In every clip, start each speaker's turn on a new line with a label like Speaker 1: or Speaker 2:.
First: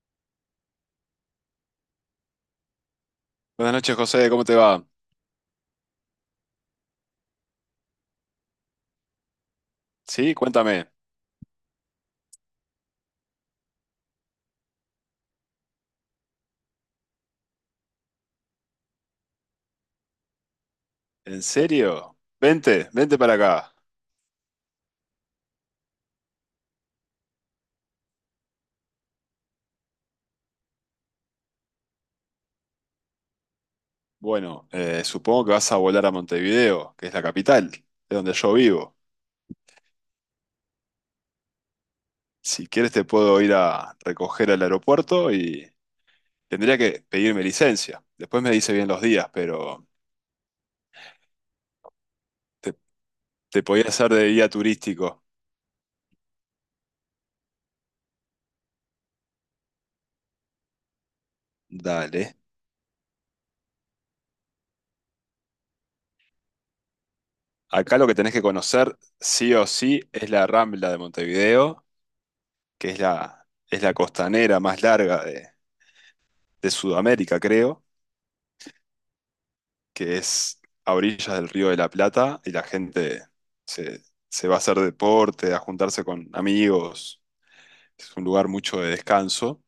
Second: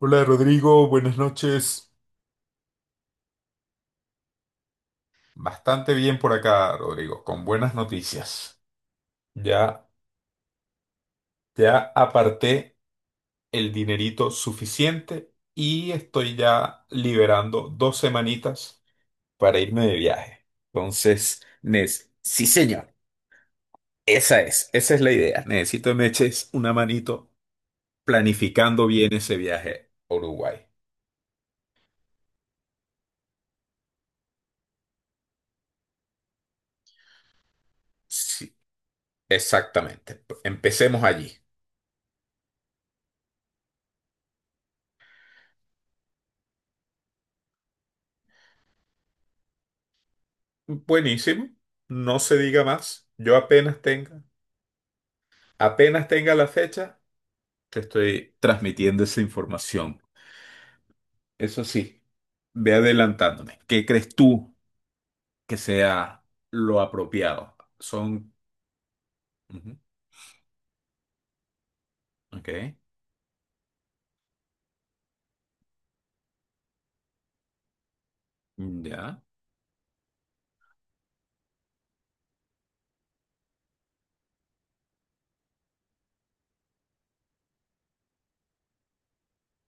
Speaker 1: Hola Rodrigo, buenas noches.
Speaker 2: Buenas noches, José, ¿cómo te va?
Speaker 1: Bastante bien por acá, Rodrigo, con buenas noticias. Ya,
Speaker 2: Sí, cuéntame.
Speaker 1: ya aparté el dinerito suficiente y estoy ya liberando dos semanitas para irme de viaje. Entonces,
Speaker 2: ¿En
Speaker 1: Nes,
Speaker 2: serio?
Speaker 1: sí
Speaker 2: Vente,
Speaker 1: señor,
Speaker 2: vente para acá.
Speaker 1: esa es la idea. Necesito que me eches una manito planificando bien ese viaje a Uruguay.
Speaker 2: Bueno, supongo que vas a volar a Montevideo, que es la capital, de donde yo
Speaker 1: Sí,
Speaker 2: vivo.
Speaker 1: exactamente. Empecemos allí.
Speaker 2: Si quieres te puedo ir a recoger al aeropuerto y tendría que pedirme licencia. Después me dice bien los días, pero
Speaker 1: Buenísimo, no se diga
Speaker 2: te,
Speaker 1: más. Yo
Speaker 2: te
Speaker 1: apenas
Speaker 2: podía hacer
Speaker 1: tenga,
Speaker 2: de guía turístico.
Speaker 1: apenas tenga la fecha, te estoy transmitiendo esa información. Eso sí,
Speaker 2: Dale.
Speaker 1: ve adelantándome. ¿Qué crees tú que sea lo apropiado?
Speaker 2: Acá lo que
Speaker 1: Son...
Speaker 2: tenés que conocer sí o
Speaker 1: Ujú,
Speaker 2: sí es la Rambla de Montevideo,
Speaker 1: ok,
Speaker 2: que es es la costanera más larga de Sudamérica, creo
Speaker 1: ya.
Speaker 2: que es a orillas del Río de la Plata y la gente se, se va a hacer deporte, a juntarse con amigos. Es un lugar mucho de descanso.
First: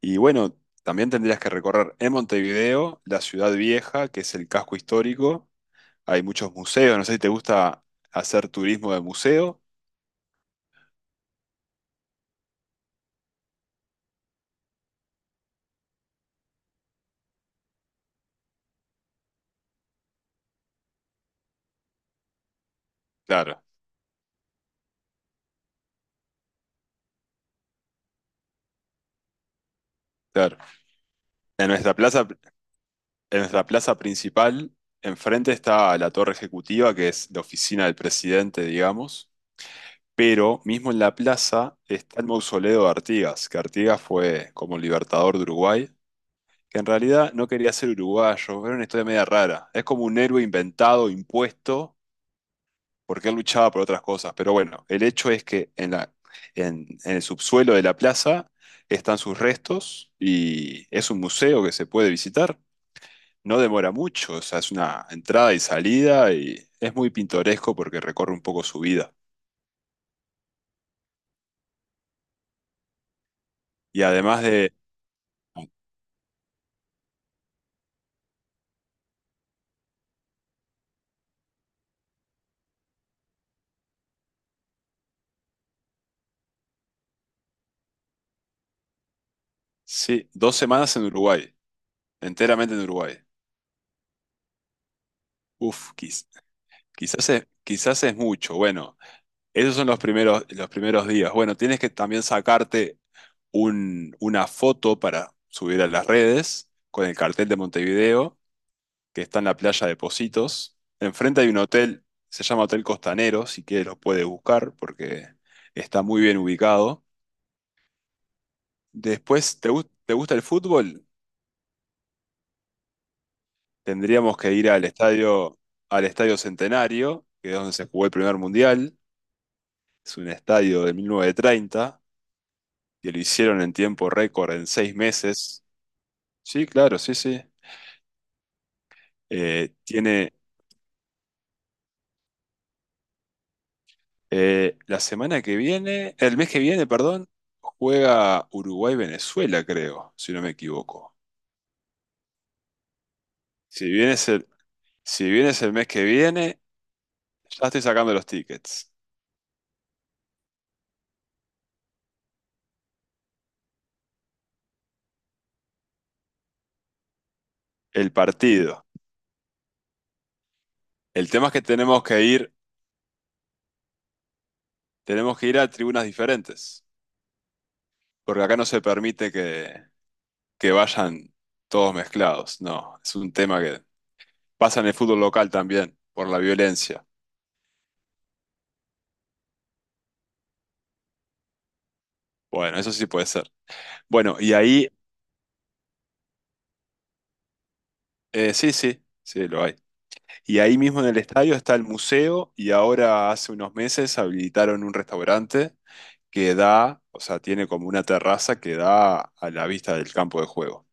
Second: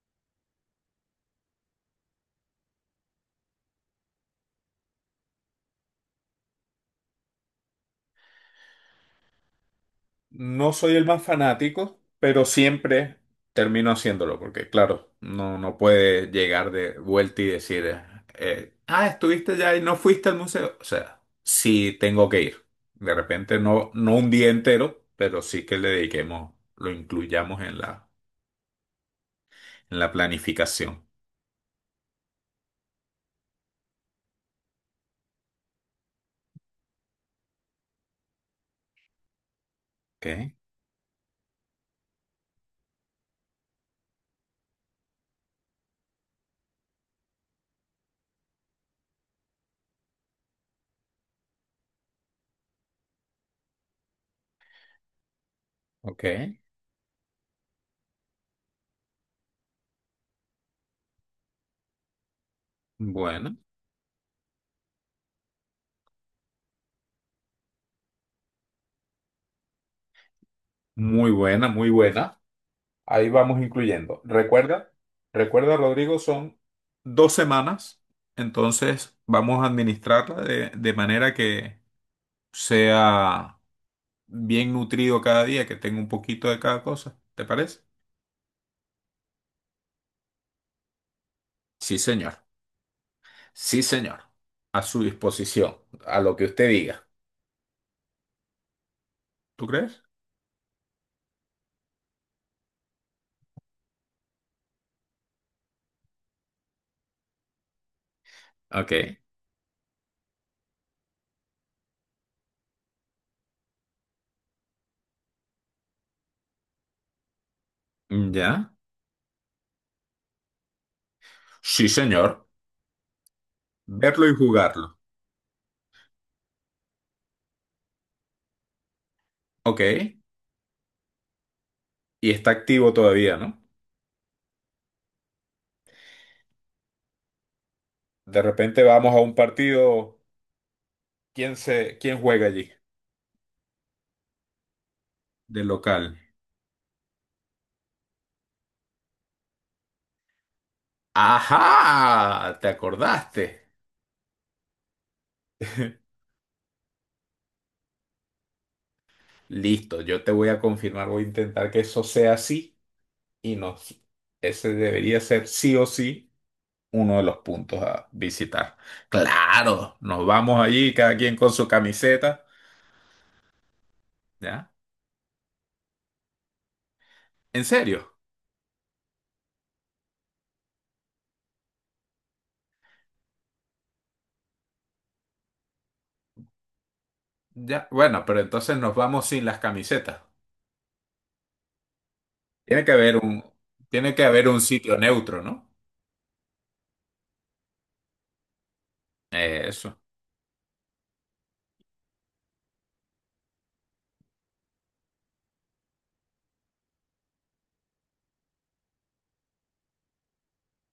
Speaker 2: Y bueno, también tendrías que recorrer en Montevideo la ciudad vieja, que es el casco histórico. Hay muchos museos, no sé si te gusta hacer turismo de museo.
Speaker 1: No soy el más fanático, pero siempre termino haciéndolo, porque claro, no, no puede llegar de vuelta y decir, estuviste ya y no fuiste al museo. O sea, sí tengo que ir. De repente
Speaker 2: Claro,
Speaker 1: no, no un día entero, pero sí que le dediquemos, lo incluyamos en la
Speaker 2: claro.
Speaker 1: planificación.
Speaker 2: En nuestra plaza, en nuestra plaza principal, enfrente está la torre ejecutiva, que es la oficina del presidente, digamos.
Speaker 1: Ok,
Speaker 2: Pero mismo en la plaza está el mausoleo de Artigas, que Artigas fue como libertador de Uruguay, que en realidad no quería ser uruguayo, era una historia media rara. Es como un héroe inventado, impuesto, porque él luchaba por otras cosas. Pero bueno, el hecho es que
Speaker 1: ok.
Speaker 2: en el subsuelo de la plaza están sus restos y es un museo que se puede visitar.
Speaker 1: Bueno,
Speaker 2: No demora mucho, o sea, es una entrada y salida y es muy pintoresco porque recorre un poco su vida.
Speaker 1: muy buena, muy buena. Ahí vamos
Speaker 2: Y
Speaker 1: incluyendo.
Speaker 2: además de...
Speaker 1: Recuerda, recuerda, Rodrigo, son dos semanas, entonces vamos a administrarla de manera que sea bien nutrido cada día, que tenga un poquito de cada cosa. ¿Te parece?
Speaker 2: Sí, dos semanas en Uruguay,
Speaker 1: Sí, señor.
Speaker 2: enteramente en Uruguay.
Speaker 1: Sí, señor. A su disposición,
Speaker 2: Uf,
Speaker 1: a lo que usted diga.
Speaker 2: quizás es mucho. Bueno,
Speaker 1: ¿Tú
Speaker 2: esos son
Speaker 1: crees?
Speaker 2: los primeros días. Bueno, tienes que también sacarte una foto para subir a las redes con el cartel de Montevideo,
Speaker 1: Ok.
Speaker 2: que está en la playa de Positos. Enfrente hay un hotel, se llama Hotel Costanero, si quieres lo puedes buscar porque está muy bien ubicado.
Speaker 1: ¿Ya?
Speaker 2: Después, ¿ te gusta el fútbol?
Speaker 1: Sí, señor. Verlo y
Speaker 2: Tendríamos que ir
Speaker 1: jugarlo.
Speaker 2: al Estadio Centenario, que es donde se jugó el primer mundial.
Speaker 1: Ok.
Speaker 2: Es un estadio de 1930
Speaker 1: Y está activo
Speaker 2: que lo
Speaker 1: todavía, ¿no?
Speaker 2: hicieron en tiempo récord en seis meses. Sí, claro, sí, sí.
Speaker 1: De repente vamos a un partido.
Speaker 2: Tiene
Speaker 1: ¿Quién juega allí
Speaker 2: la semana que
Speaker 1: de
Speaker 2: viene,
Speaker 1: local?
Speaker 2: el mes que viene, perdón, juega Uruguay-Venezuela, creo, si no me equivoco.
Speaker 1: ¡Ajá! ¿Te acordaste?
Speaker 2: Si bien es el, si bien es el mes que viene, ya estoy sacando los tickets.
Speaker 1: Listo, yo te voy a confirmar, voy a intentar que eso sea así y nos, ese debería ser sí o sí uno de los puntos a
Speaker 2: El
Speaker 1: visitar.
Speaker 2: partido.
Speaker 1: Claro, nos vamos allí, cada
Speaker 2: El
Speaker 1: quien
Speaker 2: tema
Speaker 1: con
Speaker 2: es que
Speaker 1: su camiseta, ¿ya?
Speaker 2: tenemos que ir a tribunas diferentes,
Speaker 1: ¿En serio?
Speaker 2: porque acá no se permite que vayan todos mezclados, no, es un tema que pasa en el fútbol local también, por la violencia.
Speaker 1: Ya, bueno, pero entonces nos vamos sin las camisetas.
Speaker 2: Bueno,
Speaker 1: Tiene que
Speaker 2: eso sí
Speaker 1: haber
Speaker 2: puede
Speaker 1: un,
Speaker 2: ser.
Speaker 1: tiene que
Speaker 2: Bueno,
Speaker 1: haber
Speaker 2: y
Speaker 1: un
Speaker 2: ahí,
Speaker 1: sitio neutro, ¿no?
Speaker 2: sí, sí, sí, lo hay.
Speaker 1: Eso,
Speaker 2: Y ahí mismo en el estadio está el museo y ahora hace unos meses habilitaron un restaurante que da, o sea, tiene como una terraza que da a la vista del campo de juego.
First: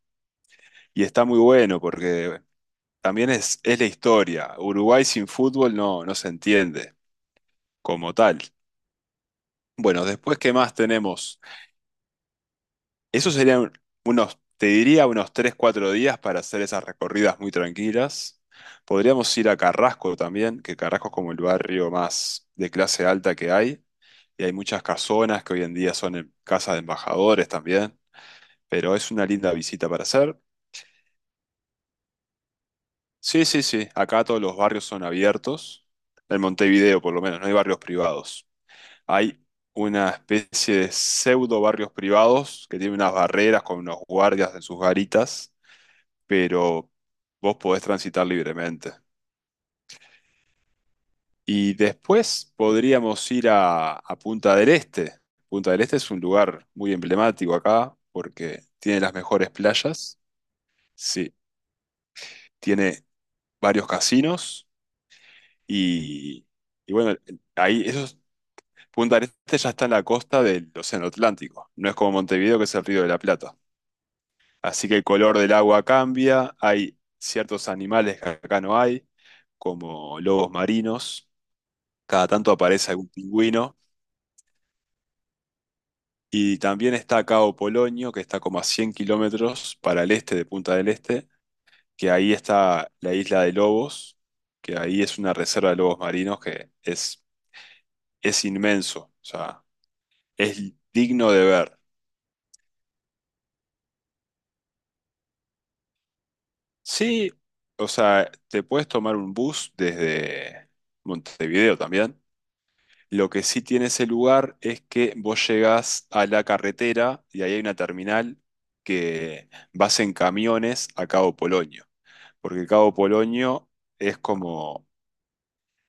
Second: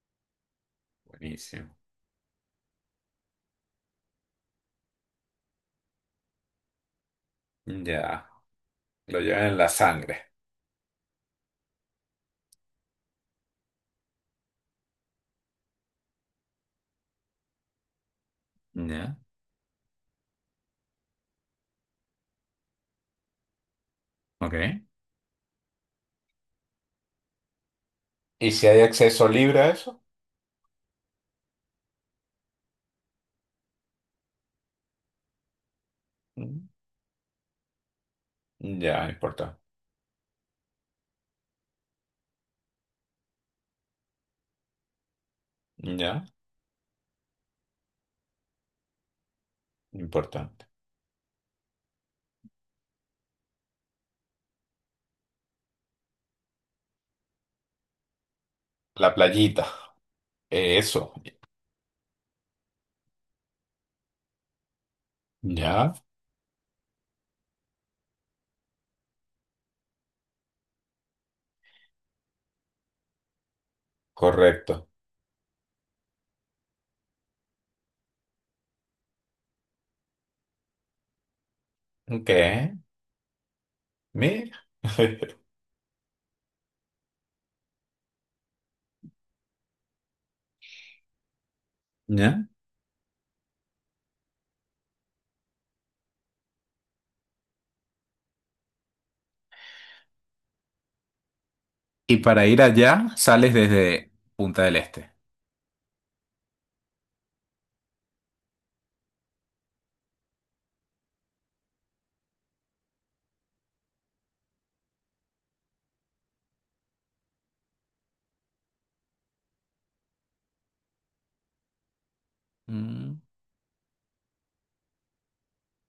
Speaker 2: Y está muy
Speaker 1: buenísimo.
Speaker 2: bueno porque también es la historia. Uruguay sin fútbol no, no se entiende como
Speaker 1: Ya,
Speaker 2: tal.
Speaker 1: lo llevan en la
Speaker 2: Bueno,
Speaker 1: sangre.
Speaker 2: después, ¿qué más tenemos? Eso serían unos, te diría, unos 3, 4 días para hacer esas recorridas muy tranquilas.
Speaker 1: Ya,
Speaker 2: Podríamos ir a Carrasco también, que Carrasco es como el barrio más de clase alta que hay. Y hay
Speaker 1: ok.
Speaker 2: muchas casonas que hoy en día casas de embajadores también.
Speaker 1: ¿Y si hay
Speaker 2: Pero es una
Speaker 1: acceso
Speaker 2: linda
Speaker 1: libre a
Speaker 2: visita
Speaker 1: eso?
Speaker 2: para hacer. Sí, sí, sí. Acá todos los barrios son abiertos. En
Speaker 1: Mm,
Speaker 2: Montevideo, por lo menos, no hay barrios privados.
Speaker 1: ya,
Speaker 2: Hay
Speaker 1: importante.
Speaker 2: una especie de pseudo barrios privados que tienen unas barreras con unos guardias en sus garitas,
Speaker 1: Ya,
Speaker 2: pero vos podés transitar libremente.
Speaker 1: importante.
Speaker 2: Y después podríamos ir a Punta del Este. Punta del Este es un lugar muy emblemático acá porque tiene
Speaker 1: La
Speaker 2: las mejores
Speaker 1: playita.
Speaker 2: playas.
Speaker 1: Eso.
Speaker 2: Sí, tiene varios casinos
Speaker 1: Ya,
Speaker 2: y, y bueno, ahí esos, Punta del Este ya está en la costa del Océano Atlántico. No es como Montevideo que es el Río de la Plata. Así
Speaker 1: correcto.
Speaker 2: que el color del agua cambia, hay ciertos animales que acá no hay, como lobos marinos, cada
Speaker 1: Ok,
Speaker 2: tanto aparece algún pingüino,
Speaker 1: mira.
Speaker 2: y también está Cabo Polonio, que está como a 100 kilómetros para el este de Punta del Este, que ahí
Speaker 1: Ya.
Speaker 2: está la isla de lobos, que ahí es una reserva de lobos marinos que es inmenso, o sea, es digno de ver.
Speaker 1: Y para ir allá sales desde Punta del Este.
Speaker 2: Sí, o sea, te puedes tomar un bus desde Montevideo también. Lo que sí tiene ese lugar es que vos llegás a la carretera y ahí hay una terminal que vas en camiones a Cabo Polonio, porque Cabo
Speaker 1: Mm,
Speaker 2: Polonio es como,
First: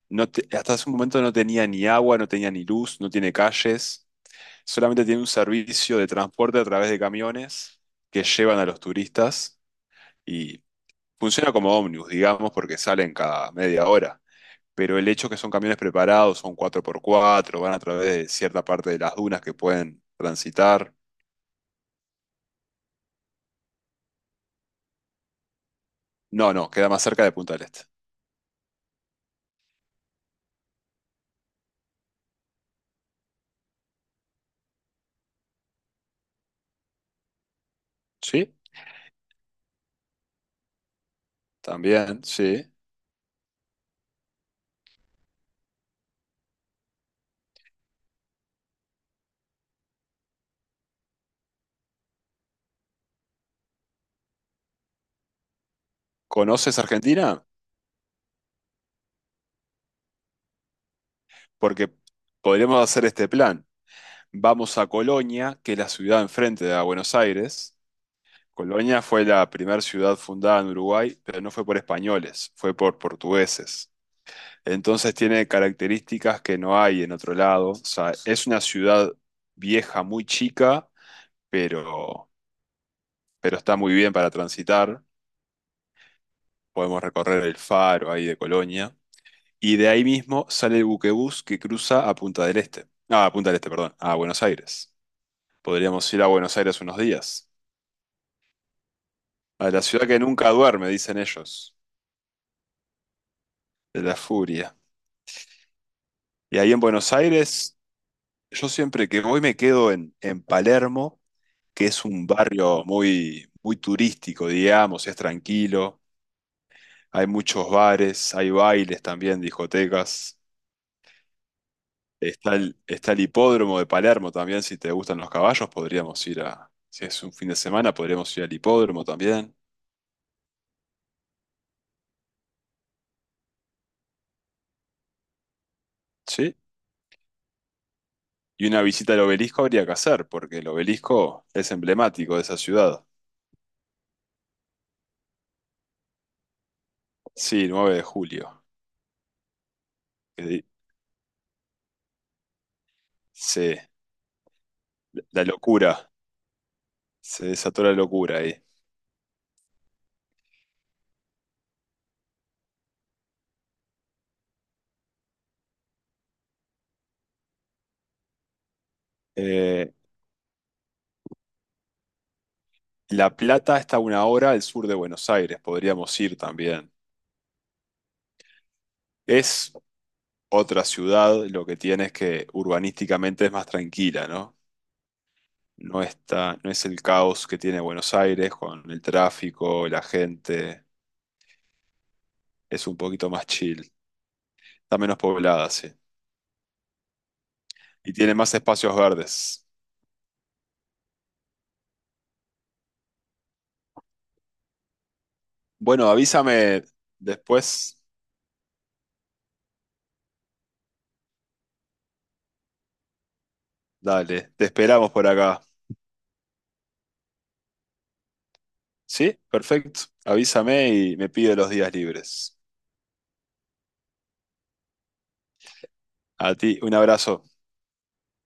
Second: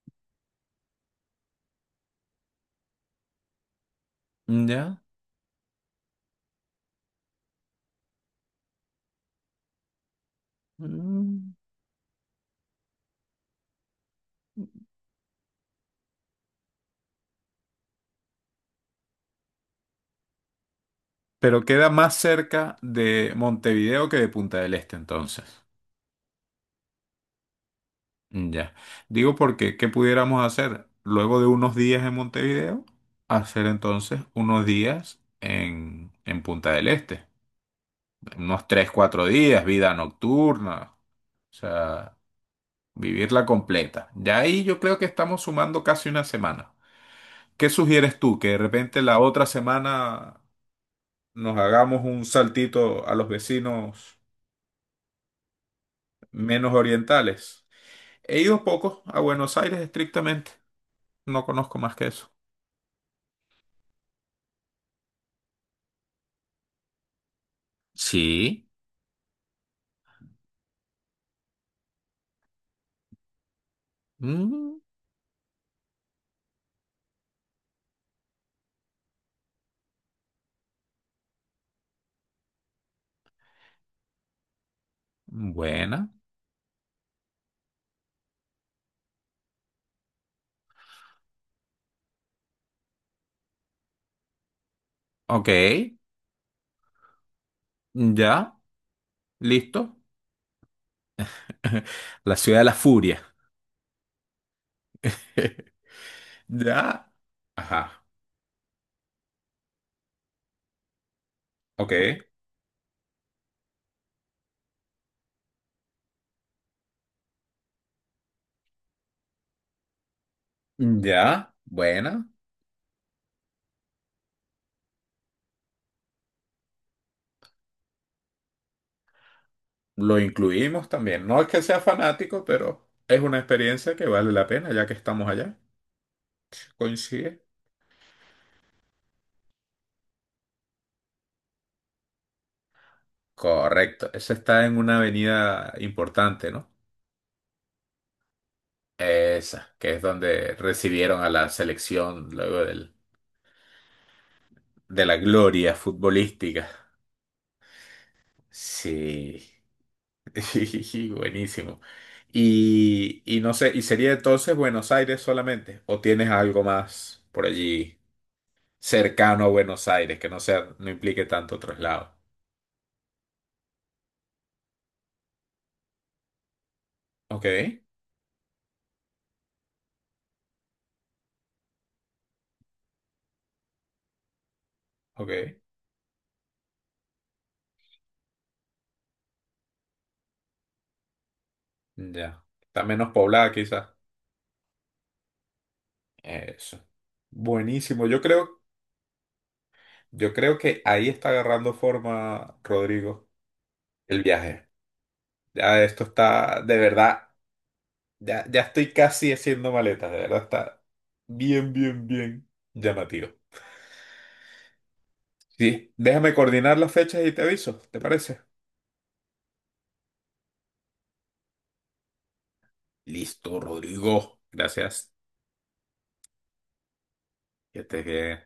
Speaker 2: no te- hasta hace un momento no tenía ni agua, no tenía ni luz, no tiene calles,
Speaker 1: ya.
Speaker 2: solamente tiene un servicio de transporte a través de camiones que llevan a los turistas y funciona
Speaker 1: Mm.
Speaker 2: como ómnibus, digamos, porque salen cada media hora, pero el hecho que son camiones preparados, son cuatro por cuatro, van a través de cierta parte de las dunas que pueden transitar.
Speaker 1: Pero queda más cerca de Montevideo que de Punta del Este entonces.
Speaker 2: No, no, queda más cerca de Punta del Este.
Speaker 1: Mm, ya. Digo porque, ¿qué pudiéramos hacer? Luego de unos días en Montevideo, hacer entonces unos días en, Punta del Este.
Speaker 2: Sí,
Speaker 1: Unos 3 4 días, vida nocturna. O sea,
Speaker 2: también, sí.
Speaker 1: vivirla completa. Ya ahí yo creo que estamos sumando casi una semana. ¿Qué sugieres tú? Que de repente la otra semana nos hagamos un saltito a los vecinos menos
Speaker 2: ¿Conoces Argentina?
Speaker 1: orientales. He ido pocos a Buenos Aires estrictamente. No conozco
Speaker 2: Porque
Speaker 1: más que eso.
Speaker 2: podríamos hacer este plan. Vamos a Colonia, que es la ciudad enfrente de Buenos Aires.
Speaker 1: Sí.
Speaker 2: Colonia fue la primera ciudad fundada en Uruguay, pero no fue por españoles, fue por portugueses.
Speaker 1: Mm,
Speaker 2: Entonces tiene características que no hay en otro lado. O sea, es una ciudad vieja, muy chica, pero, pero está muy bien para transitar.
Speaker 1: buena.
Speaker 2: Podemos recorrer el faro ahí de Colonia. Y de ahí mismo sale el buquebús que cruza a Punta del Este. Ah, a Punta del Este, perdón, a Buenos Aires.
Speaker 1: Ok.
Speaker 2: Podríamos ir a Buenos Aires unos días.
Speaker 1: Ya.
Speaker 2: A la
Speaker 1: Listo.
Speaker 2: ciudad que nunca duerme, dicen ellos,
Speaker 1: La ciudad de la furia.
Speaker 2: de la furia. Y ahí en
Speaker 1: Ya.
Speaker 2: Buenos Aires,
Speaker 1: Ajá.
Speaker 2: yo siempre que voy me quedo en Palermo, que es
Speaker 1: Ok.
Speaker 2: un barrio muy, muy turístico, digamos, es tranquilo. Hay muchos bares, hay bailes también, discotecas.
Speaker 1: Ya. Buena.
Speaker 2: Está el hipódromo de Palermo también, si te gustan los caballos, podríamos ir a, si es un fin de semana, podríamos ir al hipódromo también,
Speaker 1: Lo incluimos también. No es que sea fanático, pero es una experiencia que vale la pena ya que estamos allá.
Speaker 2: ¿sí?
Speaker 1: Coincide.
Speaker 2: Y una visita al obelisco habría que hacer, porque el obelisco es emblemático de esa ciudad.
Speaker 1: Correcto. Esa está en una avenida importante, ¿no?
Speaker 2: Sí, 9 de Julio.
Speaker 1: Esa, que es
Speaker 2: Que
Speaker 1: donde
Speaker 2: di-
Speaker 1: recibieron a la selección
Speaker 2: Se,
Speaker 1: de la
Speaker 2: la
Speaker 1: gloria
Speaker 2: locura,
Speaker 1: futbolística.
Speaker 2: se desató la locura ahí.
Speaker 1: Sí. Buenísimo. Y no sé, ¿y sería entonces Buenos Aires solamente? ¿O tienes algo más por allí cercano a Buenos
Speaker 2: Eh,
Speaker 1: Aires que no sea, no implique tanto traslado?
Speaker 2: La Plata está a una hora al sur de Buenos Aires, podríamos ir también.
Speaker 1: Ok,
Speaker 2: Es otra ciudad, lo que tiene es que urbanísticamente es más tranquila, ¿no?
Speaker 1: ok,
Speaker 2: No es el caos que tiene Buenos Aires con el tráfico, la gente.
Speaker 1: ya. Está
Speaker 2: Es un
Speaker 1: menos
Speaker 2: poquito más
Speaker 1: poblada quizás.
Speaker 2: chill. Está menos poblada, sí.
Speaker 1: Eso. Buenísimo.
Speaker 2: Y
Speaker 1: Yo
Speaker 2: tiene más
Speaker 1: creo,
Speaker 2: espacios verdes.
Speaker 1: yo creo que ahí está agarrando forma, Rodrigo, el viaje. Ya esto
Speaker 2: Bueno,
Speaker 1: está, de
Speaker 2: avísame
Speaker 1: verdad,
Speaker 2: después.
Speaker 1: ya, ya estoy casi haciendo maletas, de verdad está bien, bien, bien llamativo.
Speaker 2: Dale, te esperamos por acá.
Speaker 1: Sí, déjame coordinar las fechas y te aviso, ¿te parece?
Speaker 2: Sí, perfecto. Avísame y me pido los días libres.
Speaker 1: Listo, Rodrigo. Gracias.
Speaker 2: A ti, un abrazo.
Speaker 1: Que estés bien.